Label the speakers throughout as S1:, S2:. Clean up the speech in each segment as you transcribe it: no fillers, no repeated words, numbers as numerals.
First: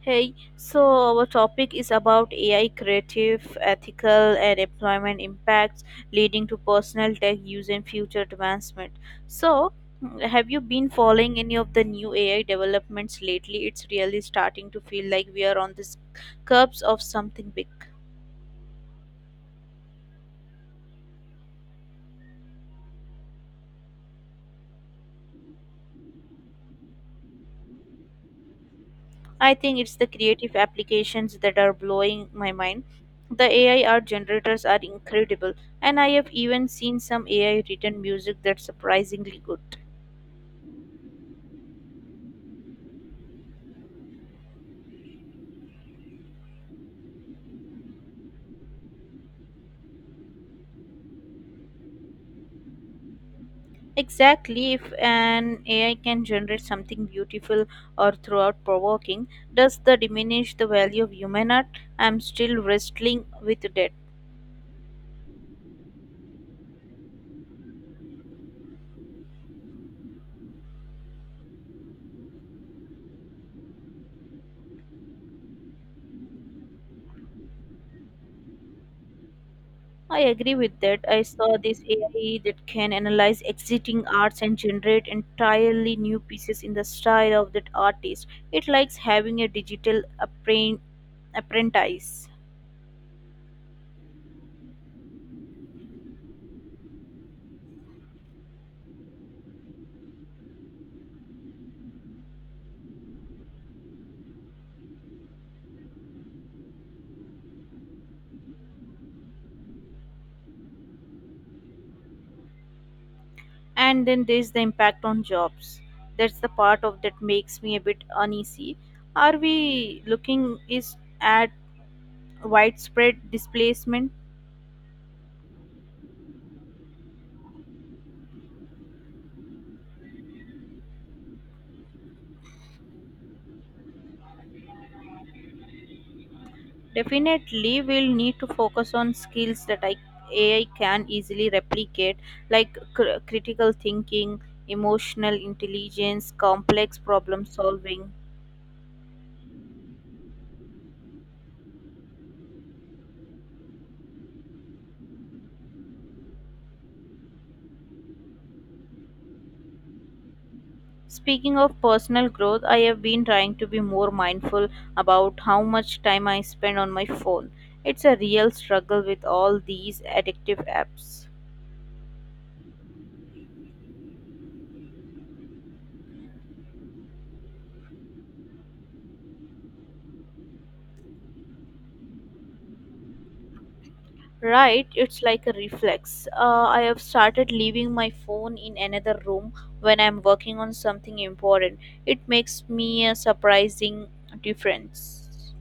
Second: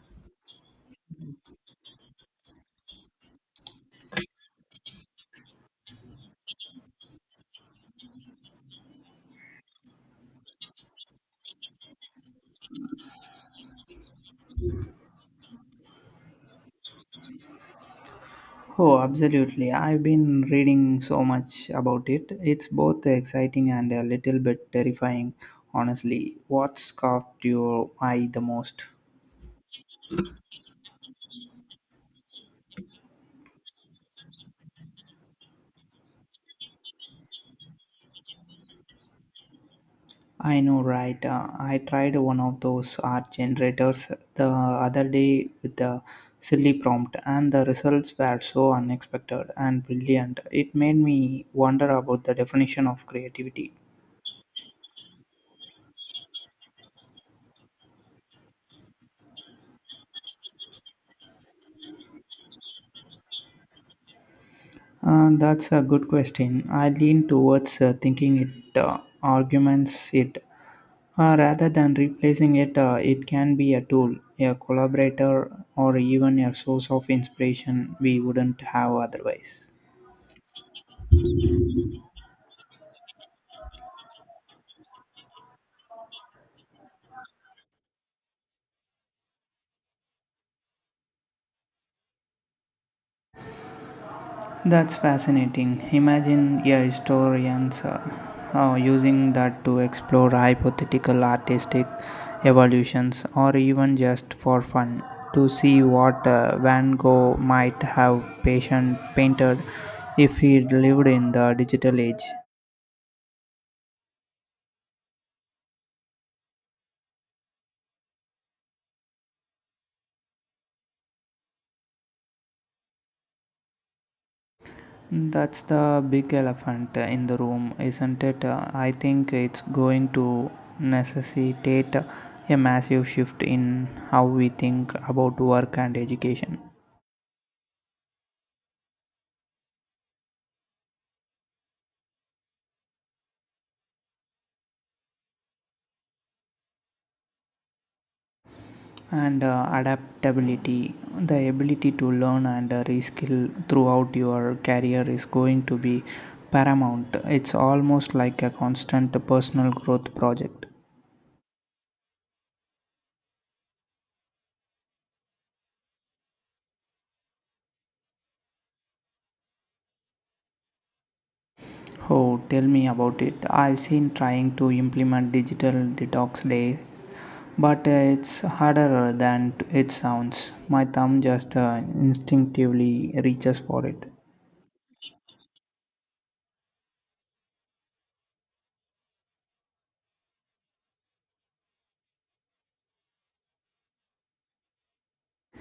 S1: Hey, so our topic is about AI creative, ethical, and employment impacts leading to personal tech use and future advancement. So, have you been following any of the new AI developments lately? It's really starting to feel like we are on the curbs of something big.
S2: Oh, absolutely. I've been reading so much about it. It's both exciting and a little bit terrifying, honestly. What's caught your eye the most?
S1: I think it's the creative applications that are blowing my mind. The AI art generators are incredible, and I have even seen some AI written music that's surprisingly good.
S2: I know, right? I tried one of those art generators the other day with a silly prompt, and the results were so unexpected and brilliant. It made me wonder about the definition of creativity.
S1: Exactly, if an AI can generate something beautiful or throughout provoking, does that diminish the value of human art? I'm still wrestling with that.
S2: That's a good question. I lean towards thinking it arguments it. Rather than replacing it, it can be a tool, a collaborator, or even a source of inspiration we wouldn't have otherwise.
S1: I agree with that. I saw this AI that can analyze existing arts and generate entirely new pieces in the style of that artist. It likes having a digital appren- apprentice.
S2: That's fascinating. Imagine a historians using that to explore hypothetical artistic evolutions or even just for fun to see what Van Gogh might have patient painted if he lived in the digital age.
S1: And then there's the impact on jobs. That's the part of that makes me a bit uneasy. Are we looking is at widespread displacement?
S2: That's the big elephant in the room, isn't it? I think it's going to necessitate a massive shift in how we think about work and education.
S1: Definitely we'll need to focus on skills that ai can easily replicate, like critical thinking, emotional intelligence, complex problem solving.
S2: And adaptability. The ability to learn and reskill throughout your career is going to be paramount. It's almost like a constant personal growth project.
S1: Speaking of personal growth, I have been trying to be more mindful about how much time I spend on my phone. It's a real struggle with all these addictive apps.
S2: Oh, tell me about it. I've seen trying to implement digital detox day, but it's harder than it sounds. My thumb just instinctively reaches for it.
S1: Right, it's like a reflex. I have started leaving my phone in another room when I'm working on something important. It makes me a surprising difference.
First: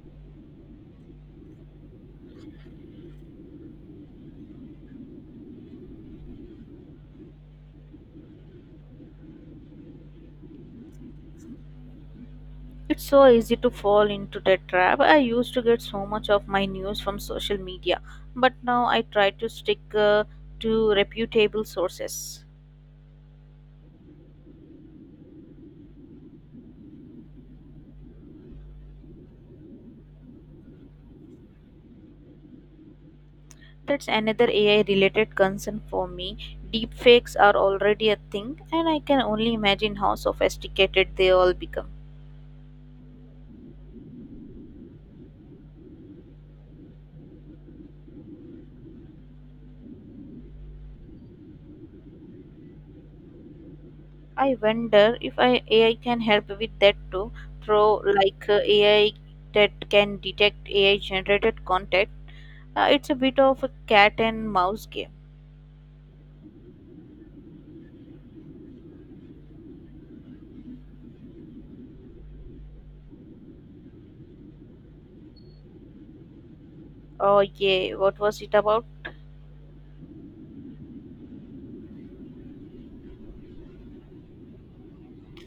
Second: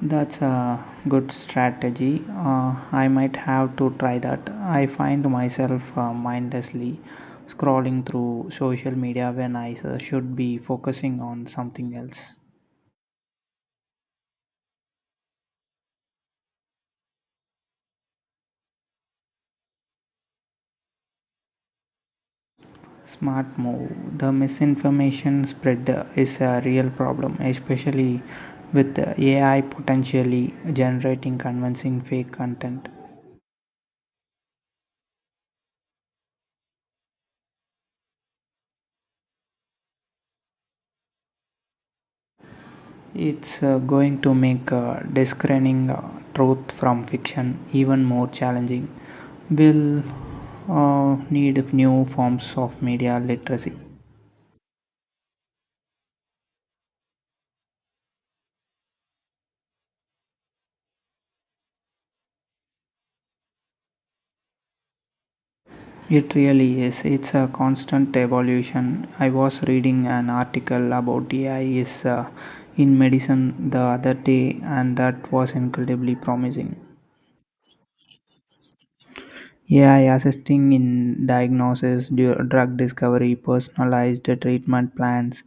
S2: That's a good strategy. I might have to try that. I find myself mindlessly scrolling through social media when I should be focusing on something else.
S1: It's so easy to fall into that trap. I used to get so much of my news from social media, but now I try to stick to reputable sources.
S2: Smart move. The misinformation spread is a real problem, especially with AI potentially generating convincing fake content.
S1: That's another AI related concern for me. Deepfakes are already a thing, and I can only imagine how sophisticated they all become.
S2: It's going to make discerning truth from fiction even more challenging. We'll need new forms of media literacy.
S1: I wonder if AI can help with that too, through like AI that can detect AI generated content. It's a bit of a cat and mouse game.
S2: It really is. It's a constant evolution. I was reading an article about AI is in medicine the other day, and that was incredibly promising.
S1: Oh, yeah, what was it about?
S2: AI assisting in diagnosis, drug discovery, personalized treatment plans.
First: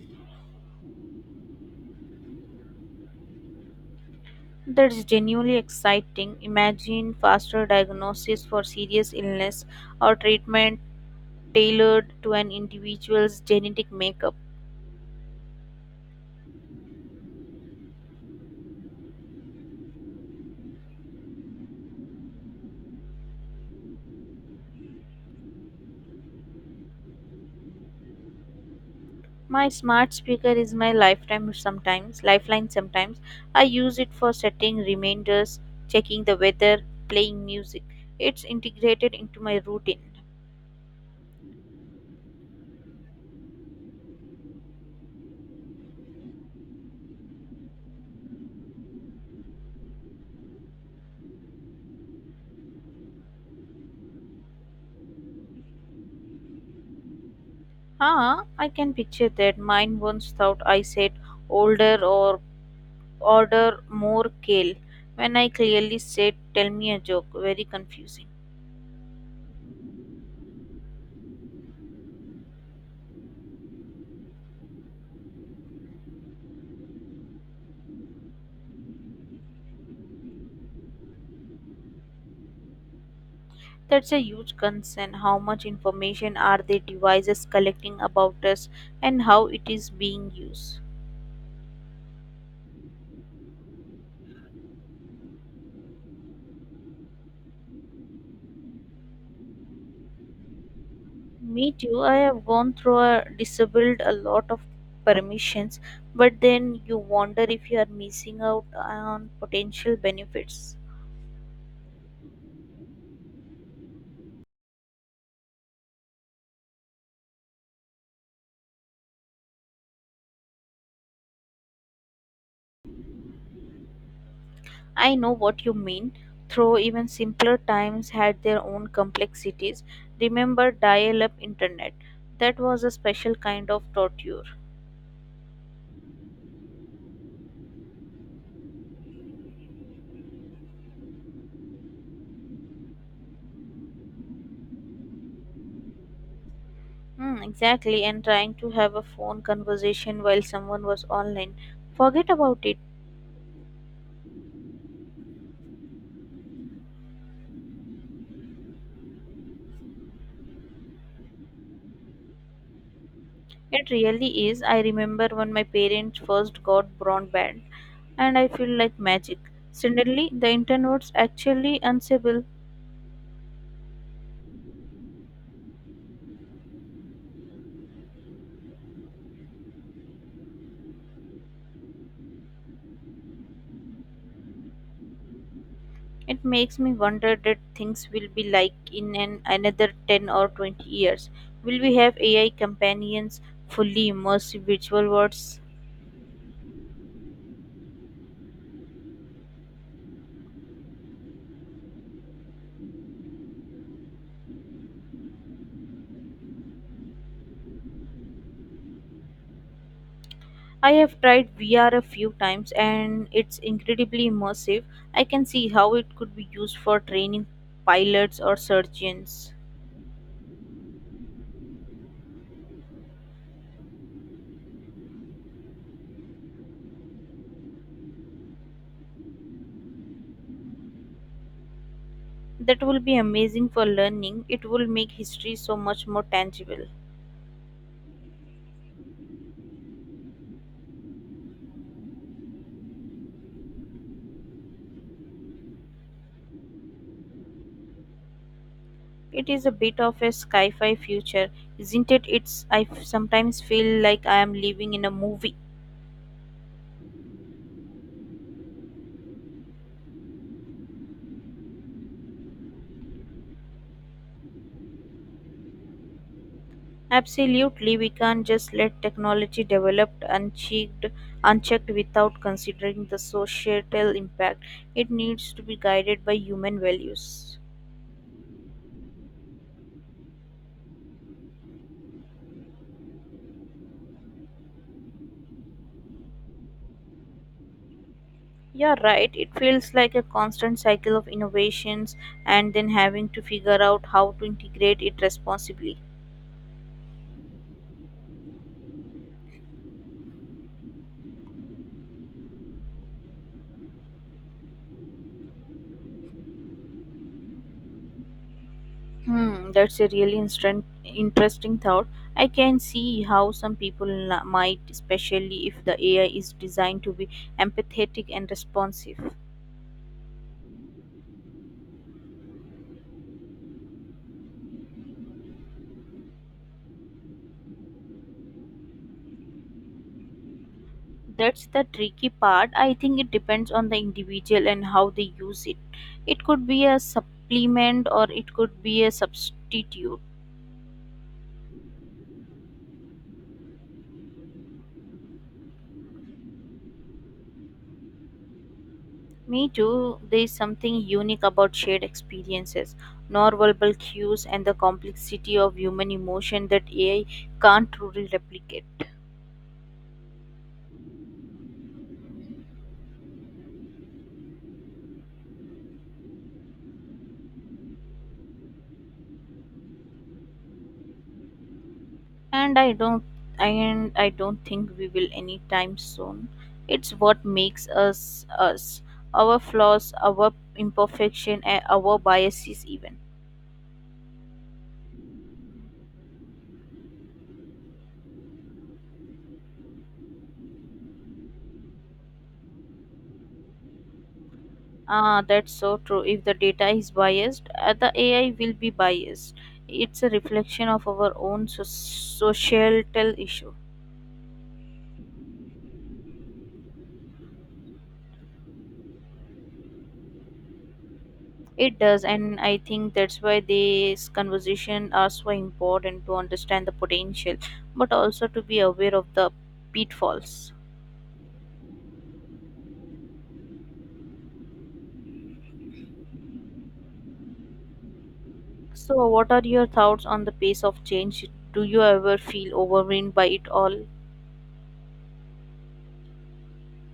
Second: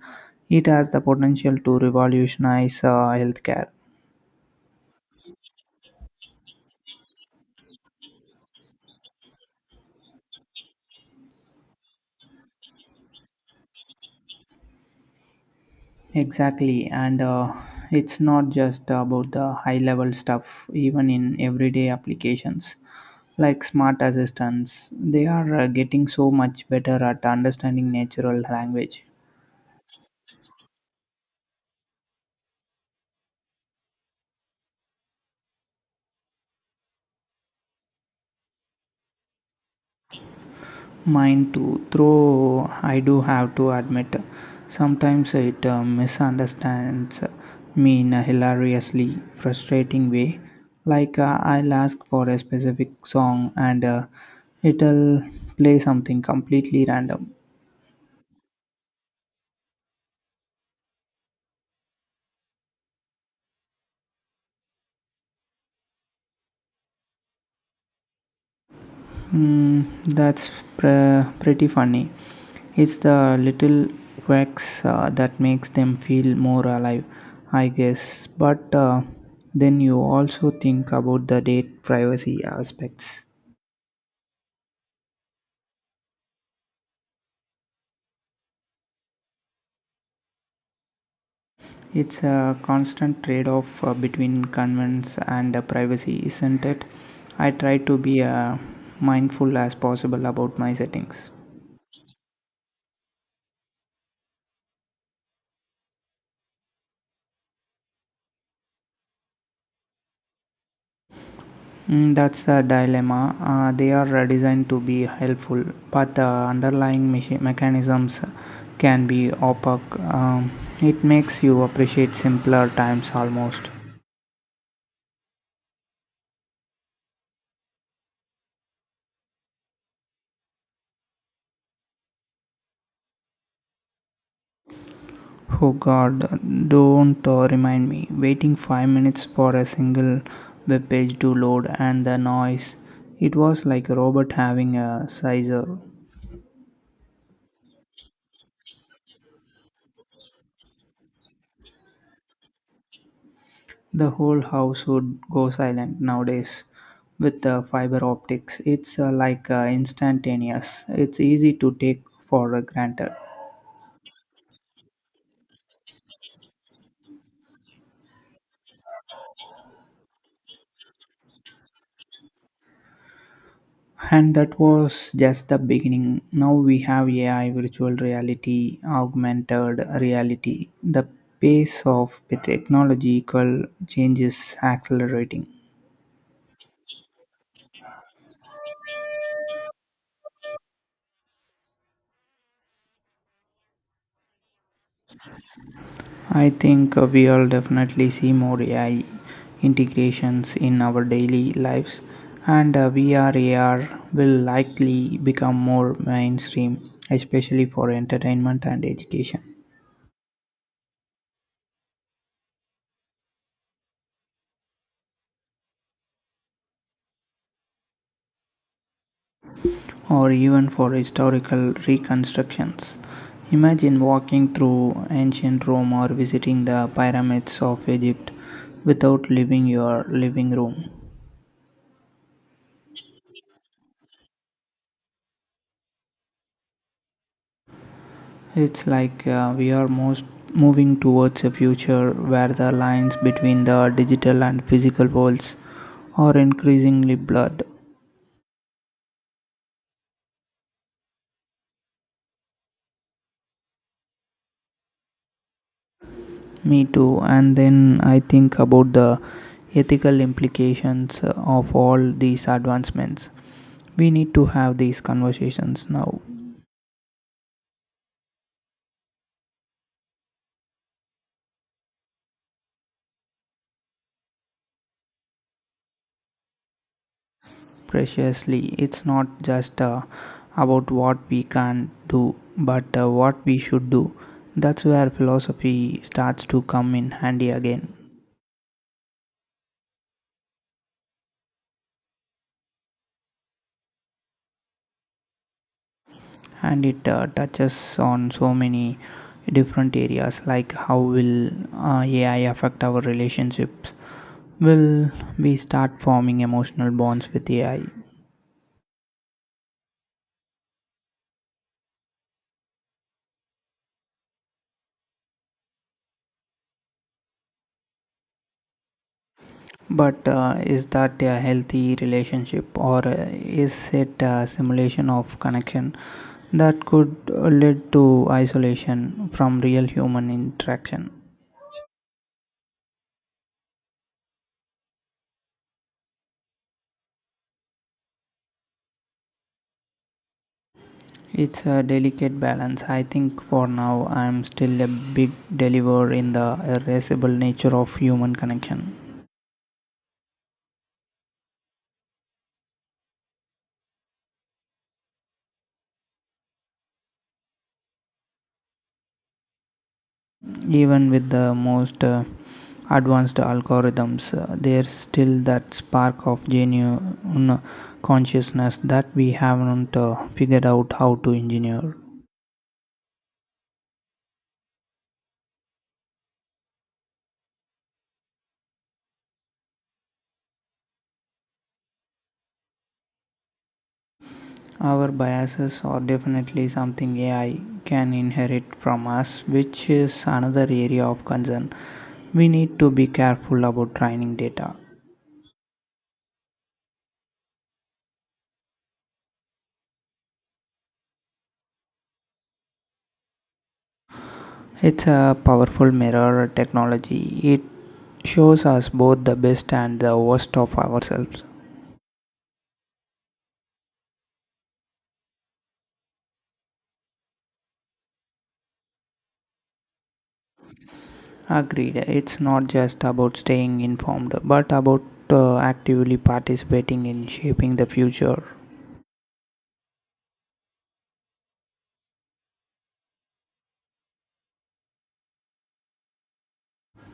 S2: It has the potential to revolutionize healthcare.
S1: That's genuinely exciting. Imagine faster diagnosis for serious illness, or treatment tailored to an individual's genetic makeup.
S2: Exactly, and it's not just about the high level stuff. Even in everyday applications like smart assistants, they are getting so much better at understanding natural language.
S1: My smart speaker is my lifeline sometimes. I use it for setting reminders, checking the weather, playing music. It's integrated into my routine.
S2: Mine too, though I do have to admit, sometimes it misunderstands me in a hilariously frustrating way. Like I'll ask for a specific song and it'll play something completely random.
S1: Ah, I can picture that. Mine once thought I said older or order more kale when I clearly said, "Tell me a joke?" Very confusing.
S2: Mm, that's pretty funny. It's the little quirks that makes them feel more alive, I guess. But then you also think about the date privacy aspects.
S1: That's a huge concern. How much information are the devices collecting about us, and how it is being used?
S2: It's a constant trade off between convenience and privacy, isn't it? I try to be mindful as possible about my settings.
S1: Me too, I have gone through a disabled a lot of permissions, but then you wonder if you are missing out on potential benefits.
S2: Mm, that's a dilemma. They are designed to be helpful, but the underlying mechanisms can be opaque. It makes you appreciate simpler times almost.
S1: I know what you mean, though even simpler times had their own complexities. Remember dial up internet? That was a special kind of torture.
S2: Oh god, don't remind me. Waiting 5 minutes for a single web page to load, and the noise. It was like a robot having a sizer.
S1: Hmm, exactly, and trying to have a phone conversation while someone was online. Forget about it.
S2: The whole house would go silent. Nowadays, with the fiber optics, it's like instantaneous. It's easy to take for granted.
S1: It really is. I remember when my parents first got broadband, and I feel like magic. Suddenly, the internet was actually unstable.
S2: And that was just the beginning. Now we have AI, virtual reality, augmented reality. The pace of the technological change is accelerating.
S1: It makes me wonder that things will be like in another 10 or 20 years. Will we have AI companions, fully immersive virtual worlds?
S2: I think we will definitely see more AI integrations in our daily lives, and VR will likely become more mainstream, especially for entertainment and education,
S1: I have tried VR a few times, and it's incredibly immersive. I can see how it could be used for training pilots or surgeons.
S2: or even for historical reconstructions. Imagine walking through ancient Rome or visiting the pyramids of Egypt without leaving your living room.
S1: That will be amazing for learning. It will make history so much more tangible.
S2: It's like we are most moving towards a future where the lines between the digital and physical worlds are increasingly blurred.
S1: It is a bit of a sci fi future, isn't it? Sometimes feel like I am living in a movie.
S2: Me too. And then I think about the ethical implications of all these advancements. We need to have these conversations now,
S1: Absolutely, we can't just let technology develop unchecked without considering the societal impact. It needs to be guided by human values.
S2: preciously. It's not just about what we can do, but what we should do. That's where philosophy starts to come in handy again.
S1: Yeah, right. It feels like a constant cycle of innovations and then having to figure out how to integrate it responsibly.
S2: And it touches on so many different areas, like, how will AI affect our relationships? Will we start forming emotional bonds with AI?
S1: Hmm, that's a really interesting thought. I can see how some people might, especially if the AI is designed to be empathetic and responsive.
S2: But is that a healthy relationship, or is it a simulation of connection that could lead to isolation from real human interaction?
S1: That's the tricky part. I think it depends on the individual and how they use it. It could be a supplement or it could be a substitute.
S2: It's a delicate balance. I think for now I'm still a big believer in the irascible nature of human connection.
S1: Me too, there is something unique about shared experiences, non-verbal cues, and the complexity of human emotion that AI can't truly replicate.
S2: Even with the most advanced algorithms, there's still that spark of genuine consciousness that we haven't figured out how to engineer.
S1: And I don't, and I don't think we will anytime soon. It's what makes us us, our flaws, our imperfection, and our biases even.
S2: Our biases are definitely something AI can inherit from us, which is another area of concern. We need to be careful about training data.
S1: Ah, that's so true. If the data is biased, the AI will be biased. It's a reflection of our own societal issue.
S2: It's a powerful mirror technology. It shows us both the best and the worst of ourselves.
S1: It does, and I think that's why these conversations are so important to understand the potential, but also to be aware of the pitfalls.
S2: Agreed. It's not just about staying informed, but about actively participating in shaping the future.
S1: So, what are your thoughts on the pace of change? Do you ever feel overwhelmed by it all?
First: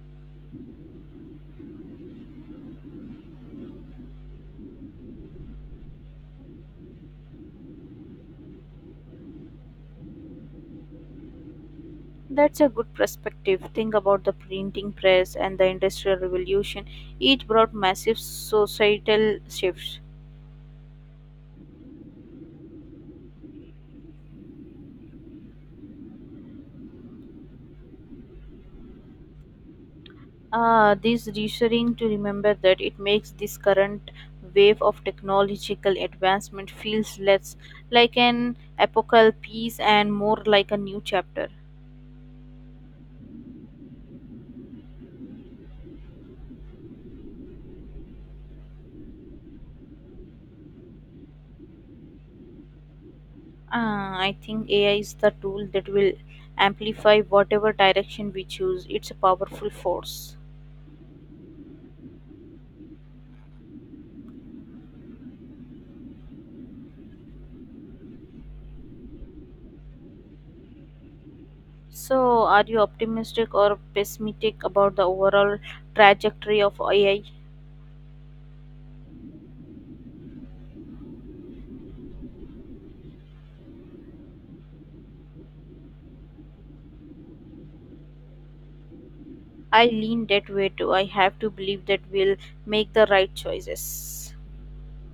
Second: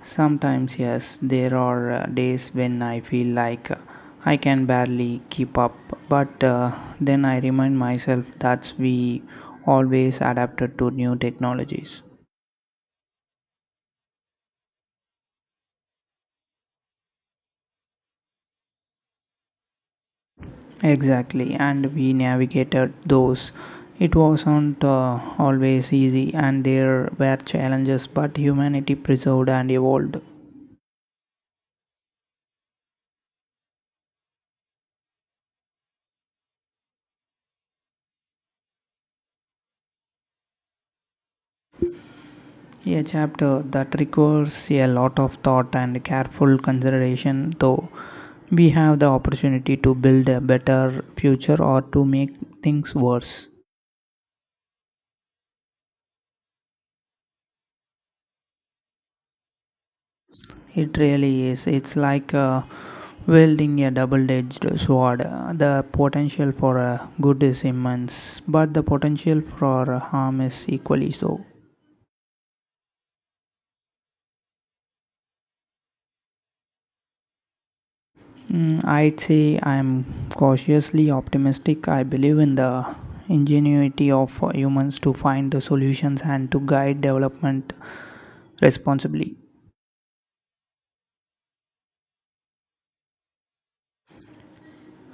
S2: Sometimes, yes, there are days when I feel like I can barely keep up, but then I remind myself that we always adapted to new technologies.
S1: That's a good perspective. Think about the printing press and the Industrial Revolution. Each brought massive societal shifts.
S2: Exactly, and we navigated those. It wasn't always easy, and there were challenges, but humanity preserved and evolved.
S1: Ah, this reassuring to remember that it makes this current wave of technological advancement feels less like an apocalypse and more like a new chapter.
S2: A chapter that requires a lot of thought and careful consideration, though. We have the opportunity to build a better future or to make things worse.
S1: Ah, I think AI is the tool that will amplify whatever direction we choose. It's a powerful force.
S2: It really is. It's like wielding a double edged sword. The potential for good is immense, but the potential for harm is equally so.
S1: So, are you optimistic or pessimistic about the overall trajectory of AI?
S2: Mm, I'd say I'm cautiously optimistic. I believe in the ingenuity of humans to find the solutions and to guide development responsibly.
S1: I lean that way too. I have to believe that we'll make the right choices.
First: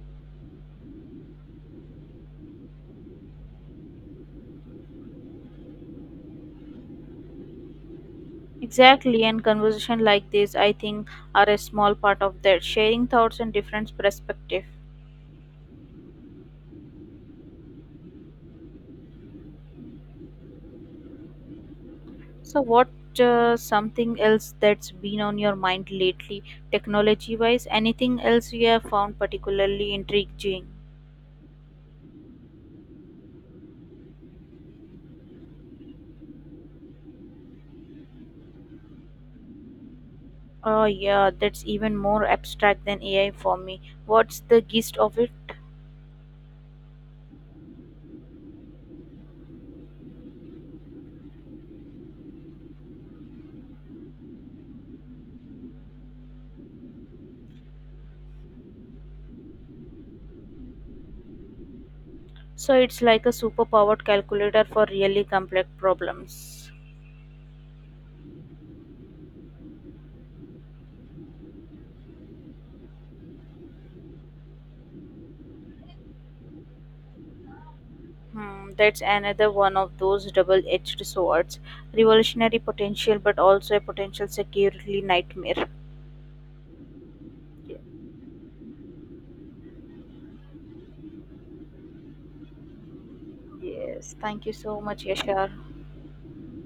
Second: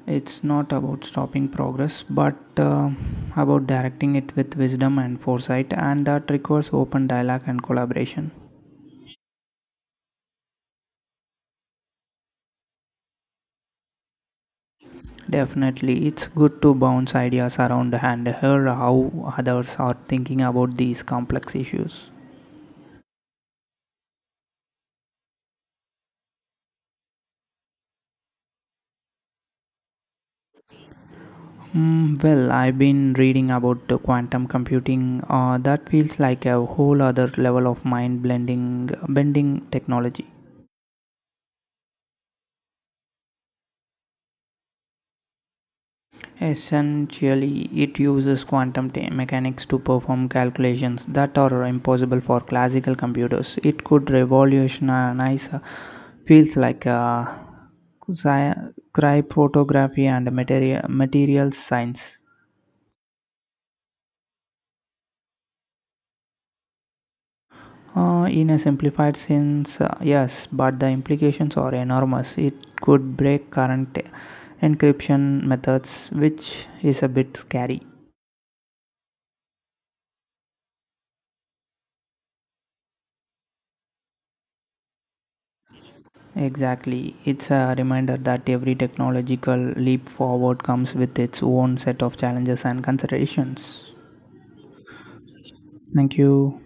S2: It's not about stopping progress, but about directing it with wisdom and foresight, and that requires open dialogue and collaboration.
S1: Exactly, and conversation like this, I think, are a small part of that, sharing thoughts and different perspective.
S2: Definitely, it's good to bounce ideas around and hear how others are thinking about these complex issues.
S1: So, what something else that's been on your mind lately, technology-wise? Anything else you have found particularly intriguing?
S2: Mm, well, I've been reading about the quantum computing. That feels like a whole other level of mind bending technology.
S1: Oh, yeah, that's even more abstract than AI for me. What's the gist of it?
S2: Essentially, it uses quantum mechanics to perform calculations that are impossible for classical computers. It could revolutionize fields like cryptography and materials science.
S1: So it's like a superpowered calculator for really complex problems.
S2: In a simplified sense, yes, but the implications are enormous. It could break current encryption methods, which is a bit scary.
S1: Hmm, that's another one of those double-edged swords. Revolutionary potential, but also a potential security nightmare.
S2: Exactly. It's a reminder that every technological leap forward comes with its own set of challenges and considerations.
S1: Yes, thank you so much, Yashar.
S2: Thank you.